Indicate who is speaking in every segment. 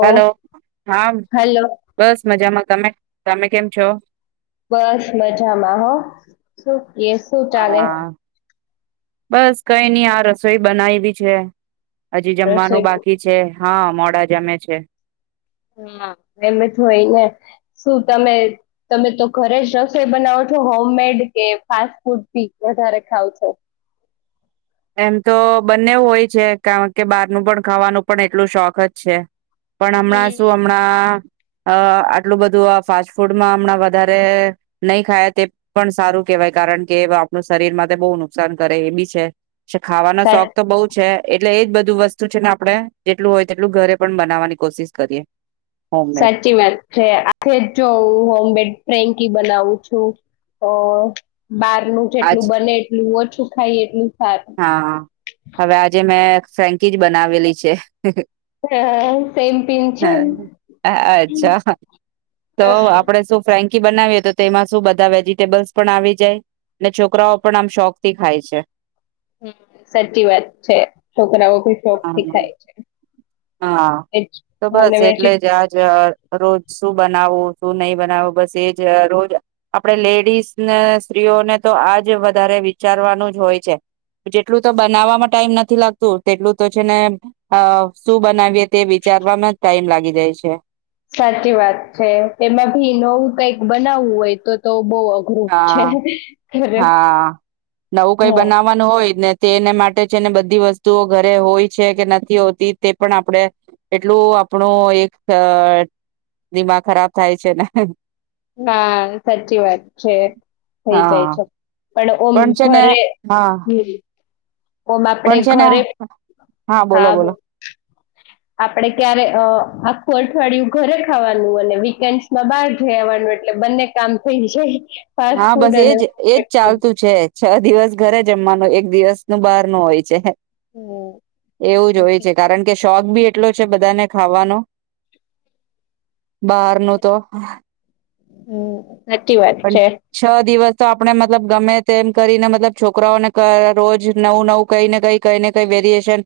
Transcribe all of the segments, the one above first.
Speaker 1: હાલો હા
Speaker 2: હેલો
Speaker 1: બસ મજામાં તમે તમે કેમ છો
Speaker 2: બસ મજામાં હો શું એ શું ચાલે
Speaker 1: કઈની આ રસોઈ બનાયવી છે હજી
Speaker 2: રસોઈ
Speaker 1: જમવાનું બાકી છે હા મોડા જમે છે
Speaker 2: હા [inaudible] શું તમે તમે તો ઘરે જ રસોઈ બનાવો છો હોમ મેડ કે ફાસ્ટ ફૂડી [unintelligible] વધારે ખાવો છે
Speaker 1: એમ તો બંને હોય છે કારણ કે બહારનું પણ ખાવાનું પણ એટલું શોખ જ છે પણ હમણાં
Speaker 2: હમ
Speaker 1: શું હમણાં અ આટલું બધું આ ફાસ્ટ ફૂડમાં હમણાં વધારે નહી ખાય તે પણ સારું કેહેવાય કારણ કે આપણું શરીરમાં તે બહુ નુકસાન કરે એ બી છે ખાવાનો શોખ
Speaker 2: સા-
Speaker 1: તો બઉુ છે એટલે એજ બધું વસ્તુ છે ને આપડણે જેટલું હોય તેટલું ઘરે પણ બનાવવાની કોશિશ કરીએ હોમમેડ
Speaker 2: સાચી વાત છે આે જો હોમબેડ ફ્રેન્કી બનાવું છું અ બાર નું
Speaker 1: આજ
Speaker 2: જેટલું બને એટલું ઓછું ખાઈએ [unintelligible]
Speaker 1: હા હવે આજે મેં ફેન્કી જ બનાવેલી છે
Speaker 2: સેમ પિન છે
Speaker 1: હ
Speaker 2: ને?
Speaker 1: અચ્છા તો
Speaker 2: હમ
Speaker 1: આપડે શું ફન્ક કી બનાવીએ તો તેમાં શું બધા વેજીિટેબલ્સ પણ આવી જાય અને છોકરાઓ પણ આમ શોખથી ખાય છે
Speaker 2: હ સાચી વાત છે છોકરાઓ બી શોખ થી
Speaker 1: હમ
Speaker 2: ખાય
Speaker 1: હા
Speaker 2: વેજ
Speaker 1: તો
Speaker 2: અને
Speaker 1: બસ
Speaker 2: વેજી
Speaker 1: એટલે જ આજ રોજ શું બનાવવું શું નહી બનાવો બસ એજ રોજ આપડે લેડીઝ ને સ્ત્રીઓને તો આજ વધારે વિચારવાનું જ હોય છે જેટલું તો બનાવવામાં ટાઈમ નથી લાગતું તેટલું તો છે ને શું બનાવીયએ તે વિચારવામાં ટાઈમ લાગી જાય છે
Speaker 2: સાચી વાત છે તેમાં ભી નવું કઈક બનાવવું હોય તો તો બહ અઘરું છે
Speaker 1: હા
Speaker 2: ઘરે
Speaker 1: હા નવું કઈ
Speaker 2: હા
Speaker 1: બનાવવાનું હોય જ ને તેને માટે છે ને બધી વસ્તુઓ ઘરે હોય છે કે નથી હોતી તે પણ આપણેે એટલું આપણું એક દિમાગ ખરાબ થાય છે ને
Speaker 2: હા સાચી વાત છે થઈ જાય
Speaker 1: હા
Speaker 2: છે પણ ઓમ
Speaker 1: છે ને
Speaker 2: ઘરે
Speaker 1: હા
Speaker 2: હમ ઓમ આપડે
Speaker 1: પણ છે ને
Speaker 2: ઘરે
Speaker 1: બોલો
Speaker 2: હા
Speaker 1: બોલો
Speaker 2: આપડે ક્યારે અઠવાડિયું ઘરે ખાવાનું અને વીકેન્ડમાં બહાર જઈ આવવાનું એટલે બંને કામ થઈ જાય ફાસ્ટ
Speaker 1: હા
Speaker 2: ફૂડ
Speaker 1: બસ
Speaker 2: અને
Speaker 1: એજ એજ
Speaker 2: ફૂડ
Speaker 1: ચાલતું છેજ છ દિવસ ઘરે જમવાનું એક દિવસ નું બહાર નું હોય છે એવું જ હોય છે
Speaker 2: હમ
Speaker 1: કારણ કે શોખ બી એટલો છે બધાને ખાવાનો બહાર ન તો
Speaker 2: હમ સાચી વાત
Speaker 1: પણ
Speaker 2: છે
Speaker 1: છ દિવસ તો આપણે મતલબ ગમે તેમ કરીને મતલબ છોકરાઓને રોજ નવું નવું કઈને કઈ કઈ ને કઈ વેરિયશન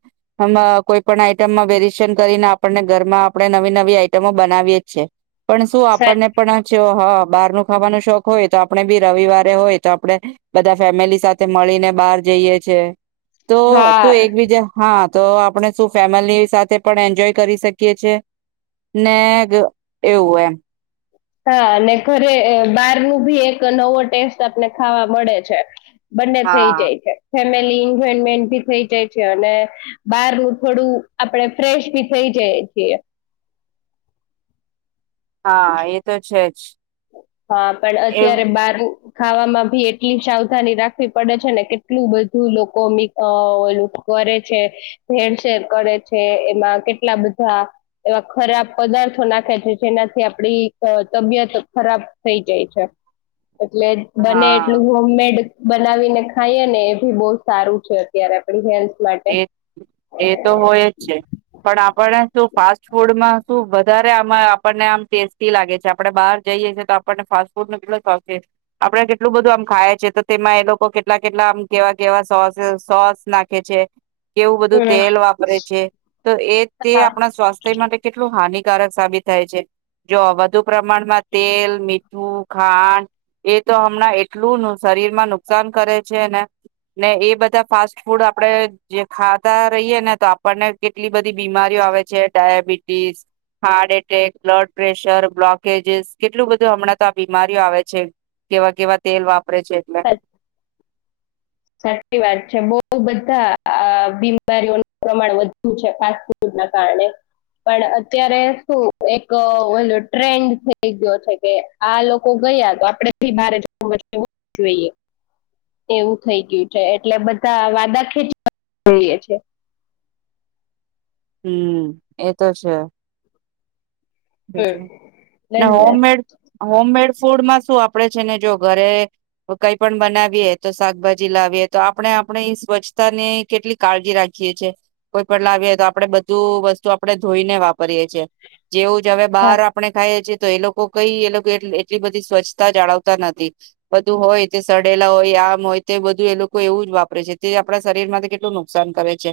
Speaker 1: કોઈ પણ આઈટમમાં વેરિએશન કરીને આપણને ઘરમાં આપણે નવી નવી આઈટમો બનાવીએ જ છે પણ શું
Speaker 2: સા-
Speaker 1: આપણને પણ છે હા બહાર ન ખાવાનો શોખ હોય તો આપણે બી રવિવારે હોય તો આપડે બધા ફેમિલી સાથે મળીને બહાર જઈએ છે તો
Speaker 2: હા
Speaker 1: તું એકબીજા હા તો આપણે શું ફેમિલી સાથે પણ એન્જોય કરી શકીએ છે નેગ એવું એમ
Speaker 2: હા અને ઘરે બહાર નું ભી એક નવો ટેસ્ટ આપને ખાવા મળે છે. બંને થઈ
Speaker 1: હા
Speaker 2: જાય છે. [unintelligible]
Speaker 1: હા એ તો છે જ
Speaker 2: હા પણ
Speaker 1: એ
Speaker 2: અત્યારે બારનું ખાવામાં ભી એટલી સાવધાની રાખવી પડે છે ને કેટલું બધું લોકો મિ અ ઓલું કરે છે ભેરસેેર કરે છે એમાં કેટલા બધા એવા ખરાબ પદાર્થો નાખે છે જેનાથી આપડી તબિયત ખરાબ થઇ જાય છે એટલે બને
Speaker 1: હા
Speaker 2: એટલું હોમમેડ બનાવીને ખાઈએ ને એ ભી બહ સારું છે અત્યારે આપડી હેલ્થ માટે
Speaker 1: એ એ તો હોય જ છે પણ આપણે શું ફાસ્ટ છોડમાં શું વધારે આમાં આપણને આમ ટેસ્ટી લાગે છે આપડણે બહાર જઈએ છે તો આપણને ફાસ્ટ ફૂડ નો કેટલો શોખ છે આપડે કેટલું બધું આમ ખાય છે તો તેમાં એ લોકો કેટલા કેટલા આમ કેવા કેવા સોસે સોસ નાખે છે કેવું બધું તેલ વાપરે છે તો એ તે
Speaker 2: હા
Speaker 1: આપણા સ્વાસ્થ્ય માટે કેટલું હાનિકા કારક સાબિત થાય છે જો વધુ પ્રમાણમાં તેલ મીઠ હું ખાંડ એ તો હમણાં એટલું નુક શરીર માં નુકસાન કરે છે ને ને એ બધા ફાસ્ટ ફૂડ આપડે જે ખાતા રહીયે ને તો આપણને કેટલી બધી બીમારીઓ આવે છે diabetes, heart attack, blood pressure, blockages કેટલું બધું હમણાં તો આ બીમારીઓ આવે છે કેવા કેવા તેલ વાપ
Speaker 2: સાચ-
Speaker 1: [inaudible]
Speaker 2: સાચી વાત છે બઉ બધાં આ બીમારીઓનું પ્રમાણ વધ્યું છે ફાસ્ટ ફૂડ ના કારણે પણ અત્યારે શું એક વર્લ્ડ ટ્રેન્ડ થઈ ગયો છે કે આ લોકો ગયા તો આપડે ભી બારે જવું એટલે જવું જ જોઈએ. એવું થઈ ગયું છે એટલે બધા વાદા ખેચઈએ છે
Speaker 1: હમ એતો છે બીજું
Speaker 2: એટલે
Speaker 1: ના
Speaker 2: જ ને
Speaker 1: હોમમેડ હોમમેડ ફૂડ માં શું આપડે છે ને જો ઘરે કાંઈ પણ બનાવીએ તો શાકભાજી લાવીએ તો આપડે આપણી સ્વછતાને કેટલી કાળજી રાખીએ છે કઈ પણ લાગે તો આપડે બધું વસ્તુ આપડેં ધોઇ ને વાપરીએ છે જે જે હવે બહાર
Speaker 2: હા
Speaker 1: આપડણે ખાઈએ છીએ તો એ લોકો કઈ એ લોકો એટલી બધી સ્વચ્છતા જાળવતા નથી બધું હોય તે સડેલા હોય આમ હોય તે બધું એ લોકો એવું જ વાપરે છે તે આપણા શરીર માં કેટલું નુકસાન કરે છે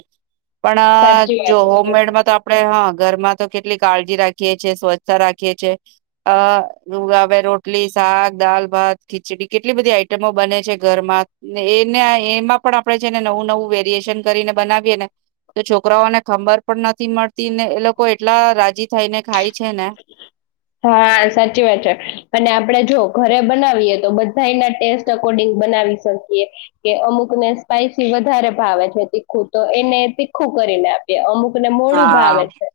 Speaker 1: પણ
Speaker 2: સાચી વાત
Speaker 1: જો
Speaker 2: છે
Speaker 1: હોમમેડમાં તો આપડણે હા ઘરમાં તો કેટલી કાળજી રાખી રાખીએ છે સ્વચ્છ રાખીએ છે અ હવે રોટલી, શાક, દાલ, ભાત, ખીચડી કેટલી બધી આઈટમો બને છે ઘરમાંને એને એમાં પણ આપણે છેને નવું નવું વેરિએેશન કરીને બનાવીએ ને તો છોકરાઓને ખંબર પણ નથી મળતી ને એ લોકો એટલા રાજી થાયને ખાઇ
Speaker 2: હા સાચી વાત છે અને આપડે જો ઘરે બનાવીએ તો બધા એના ટેસ્ટ અકોર્ડિંગ બનાવી શકીએ કે અમુક ને સ્પાઈસી વધારે ભાવે છે તીખું તો એને તીખું કરીને આપીએ અમુક અમુક ને મોડું
Speaker 1: હા
Speaker 2: ભાવે છે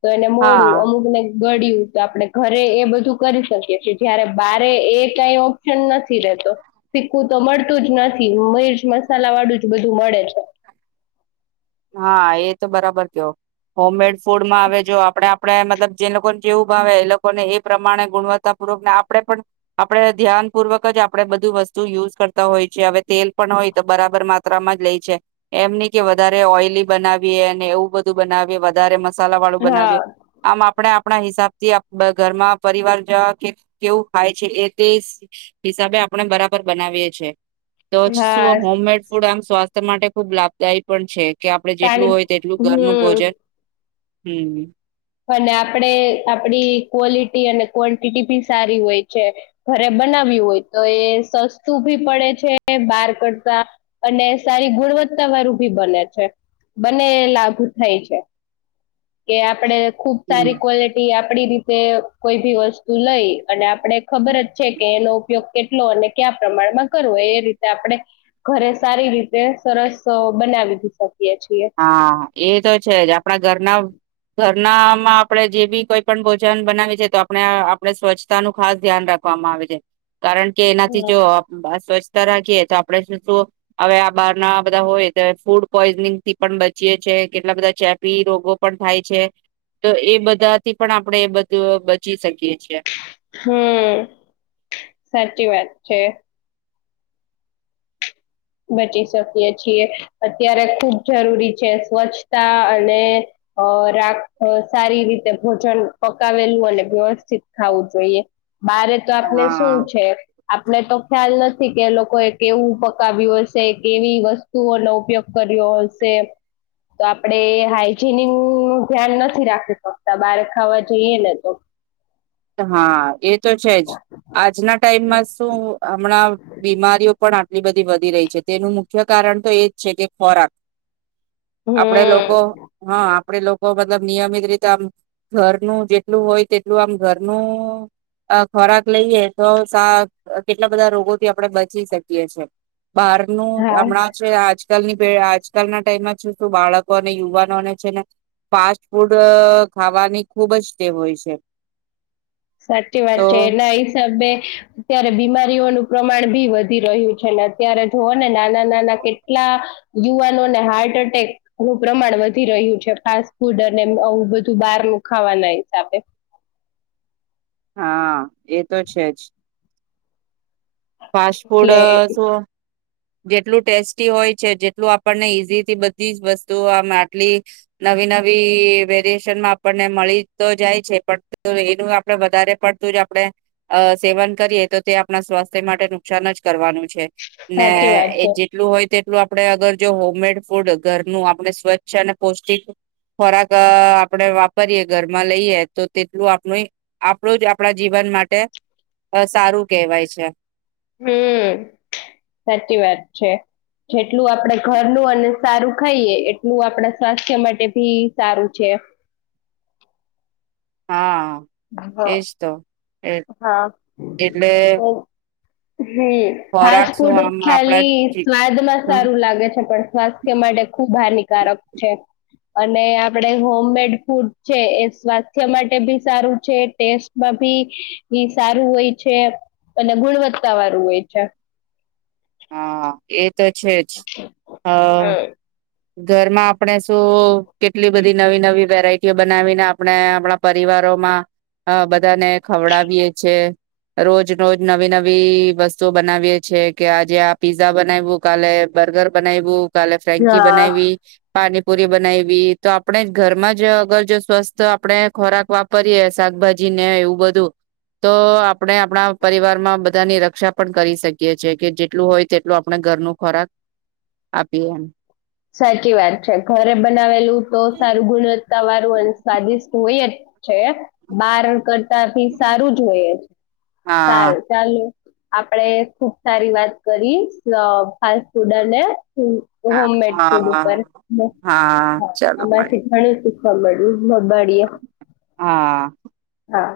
Speaker 2: તો એને મોડું
Speaker 1: હા
Speaker 2: અમુક ને ગળ્યું તો આપડે ઘરે એ બધું કરી શકીએ છે જયારે બારે એ કઈ ઓપ્શન નથી રેતો શીખવું તો મળતું જ નથી મિર્ચ મસાલા વાળું જ બધું મળે છે.
Speaker 1: હા એ તો બરાબર ક્યો હોમમેડ ફૂડમાં આવે જો આપણે આપણે મતલબ જે લોકોને જેવું ભાવે એ લોકોને એ પ્રમાણે ગુણવત્તાપૂર્વક ને આપણે પણ આપણે ધ્યાનપૂર્વક જ આપણે બધું વસ્તુ યુઝ કરતા હોય છે હવે તેલ પણ હોય તો બરાબર માત્રામાં જ લે છે એમની કે વધા રે ઓઇલી બનાવીએ અને એવું બધું બનાવીએ વધારે મ મસાલા વાળું
Speaker 2: હા
Speaker 1: બનાવીએ આમ આપડે આ આપણા હિસાબથી આ ઘરમાં પરિવાર જવા કે કેવું ખાય છે એ તે હિસાબે આપણે બરાબર બનાવીએ છે. તો શું
Speaker 2: હા
Speaker 1: હોમમેડ ફૂડ આમ સ્વા માટે ખુબ લાભદાયી પણ છે. કે આપડે જેટલું
Speaker 2: તાણી
Speaker 1: હોય તેટલું ઘરનું
Speaker 2: હમ
Speaker 1: ભોજન હમ
Speaker 2: અને આપણે આપડી ક્વોલિટી અને ક્વન્ટિટી ભી સારી હોય છે ઘરે બનાવ્યું હોય તો એ સસ્તું ભી પડે છે બહાર કરતા અને સારી ગુણવત્તા વાળું ભી બને છે બને લાગુ થાય છે. કે આપડે ખુબ સારી
Speaker 1: હમ
Speaker 2: ક્વોલિટી આપ આપડી રીતે કોઈ ભી વસ્તુ લઈ અને આપણે ખબર જ છે કે એનો ઉપયોગ કેટલો અને કયા પ્રમાણમાં કરવો એ રીતે આપણે ઘરે સારી રીતે સરસ બનાવી શકીએ. છીએ
Speaker 1: હા એ તો છે જ આપણા ઘરના ઘરનામાં આપણે જે બી કોઈ પણ ભોજન બનાવી છે તો આપણે આપણે સ્વચ્છતા નું ખાસ ધ્યાન રાખવામાં આવે છે. કારણ કે એનાથી જો સ્વસ્થ રાખીએ તો આપણે શ શુ હવે આ બાર ના બધા હોય તો ફૂડ પોઈઝનિંગથી પણ બચીએ છે કેટલા બધા ચેપી રોગો પણ થાય છે તો એ બધાથી પણ આપણેે એ બધું બચી શકીએ. છીએ
Speaker 2: હમ સાચી વાત છે. બચી શકીએ છીએ અત્યારે ખુબ જરૂરી છે સ્વચ્છતા અને અ રાખ સારી રીતે ભોજન પકાવેલું અને વ્યસ્ શીખાવું જોઈએ બારે તો આપને શું
Speaker 1: હા
Speaker 2: છે. આપને તો ખ્યાલ નથી કે એ લોકો એ‌ કેવુ કાવ્યું હશે કેવી વસ્તુઓનો ઉપયોગ કર્યો હશે તો આપડે હાઈજીનિક નું ધ્યાન નથી રાખી શકતા બહાર ખાવા જઈએ ને તો
Speaker 1: હા એ તો છે જ આજના ટાઈમમાં શું હમણાં બીમારીઓ પણ આટલી બ વધી રહી છે તેનું મુખ્ય કારણ તો એજ છે કે ખોરાક આપડે લોકો
Speaker 2: હમ
Speaker 1: હા આપડે લો મતલબ નિયમિત રીતે આમ ઘરનું જેટલું હોય તેટલું આમ ઘરનું અ ખોરાક લઈએ તો સા કેટલા બધા રોગોથી આપડે બચી શકીએ છે. બહારનું
Speaker 2: હા
Speaker 1: હમણાં છે આજ આજકાલની પે આજકાલના ટાઈમમાં છે શું બાળકો અને યુવાનોને છેને ફાસ્ટ ફૂડ ખાવાની ખુબ જ ટેવ હોય છે.
Speaker 2: સાચી વાત
Speaker 1: તો
Speaker 2: છે એના હિસાબે અત્યારે બીમારીઓનું પ્રમાણ ભી વધી રહ્યું છે અત્યારે જોઓ ને નાના નાના કેટલા યુવાનોને હાર્ટ એટેકનું પ્રમાણ વધી રહ્યું છે ફાસ્ટ ફૂડ અને આવું બધું બહારનું ખાવાના હિસાબે
Speaker 1: હા એ તો છે જ ફાસ ફૂડ
Speaker 2: એટલે
Speaker 1: જો જેટલું ટેસ્ટી હોય છે જેટલું આપણને ઈઝીથી બધી વસ્તુ આ આટલી નવી નવી વેરીએશનમાં આપણને મળી તો જાય છે પણ એનું આપણે વધારે પડતું જ આપણે અ સેવન કરીએ તો તે આપણા સ્વાસ્થ્ય માટે નુકસાન જ કરવાનું છે.
Speaker 2: સાચી
Speaker 1: ને
Speaker 2: વાત
Speaker 1: એ
Speaker 2: છે
Speaker 1: જેટલું હોય તે ટલું આપણે અગર જો હોમમેડ ફૂડ ઘરનું આપણે સ્વચ્છ અને પૌષ્ટિક ખોરાક આપણે વાપરીએ ઘરમાં લઈએ તો તેટલું આપણું આપણું જ આપણા જીવન માટે સારું કહેવાય છે
Speaker 2: હમ્મ સાચી વાત છે, જે ટલું આપડે ઘરનું અને સારું ખાઈએ એટલું આપડા સ્વાસ્થ્ય માટે ભી સારું છે.
Speaker 1: હા
Speaker 2: હા
Speaker 1: એજ તો એટ
Speaker 2: હા
Speaker 1: એટલે
Speaker 2: હમ
Speaker 1: ખોરાક
Speaker 2: ફાસ્ટ
Speaker 1: શું
Speaker 2: ફૂડ
Speaker 1: આમ આપણા
Speaker 2: ખાલી
Speaker 1: જી-
Speaker 2: સ્વાદમાં સારું લાગે છે પણ સ્વાસ્થ્ય માટે ખુબ હાનિકારક છે. અને આપડે હોમમેડ ફૂડ છે એ સ્વાસ્થ્ય માટે બી સારું ટેસ્ટમાં ભી સારું હોય છે અને ગુણવત્તા વાળું હોય છે.
Speaker 1: હા એ તો છે જ હ ઘરમાં આપણે શું કેટલી બધી નવી નવી વેરાઈટીઓ બનાવીને આપણે આપણા પરિવારોમાં બધાને ખવડાવીએ છે રોજ રોજ નવી નવી વસ્તુઓ બનાવીએ છીએ કે આજે આ પીઝા બનાવું કાલે બર્ગર બનાવ્યું કાલે ફ કે
Speaker 2: હા
Speaker 1: બનાવી પાણીપુરી બનાયવી તો આપણે ઘરમાં જ અગર જો સ્વસ્થ આપણે ખોરાક વાપરીએ શાકભાજી ને એવું બધું તો આપણે આપણા પરિવારમાં બધાની રક્ષા પણ કરી શકીએ છે કે જેટલું હોય તેટલું આપણે ઘરનું ખોરાક આપીએ એમ
Speaker 2: સાચી વાત છે ઘરે બનાવેલું તો સારું ગુણવ તમારું [inaudible] સ્વાદિષ્ટ હોય જ છે બાર કરતાથી સારું જ હોયે
Speaker 1: હા
Speaker 2: સારું ચાલુ આપડે ખુબ સારી વાત કરી ફાસ્ટ ફૂડ અને હ હોમમેડ
Speaker 1: હા
Speaker 2: ઉપર
Speaker 1: હા ચલો
Speaker 2: [inaudible]
Speaker 1: મળીએ
Speaker 2: આમાંથી પણ [inaudible]
Speaker 1: હા
Speaker 2: હા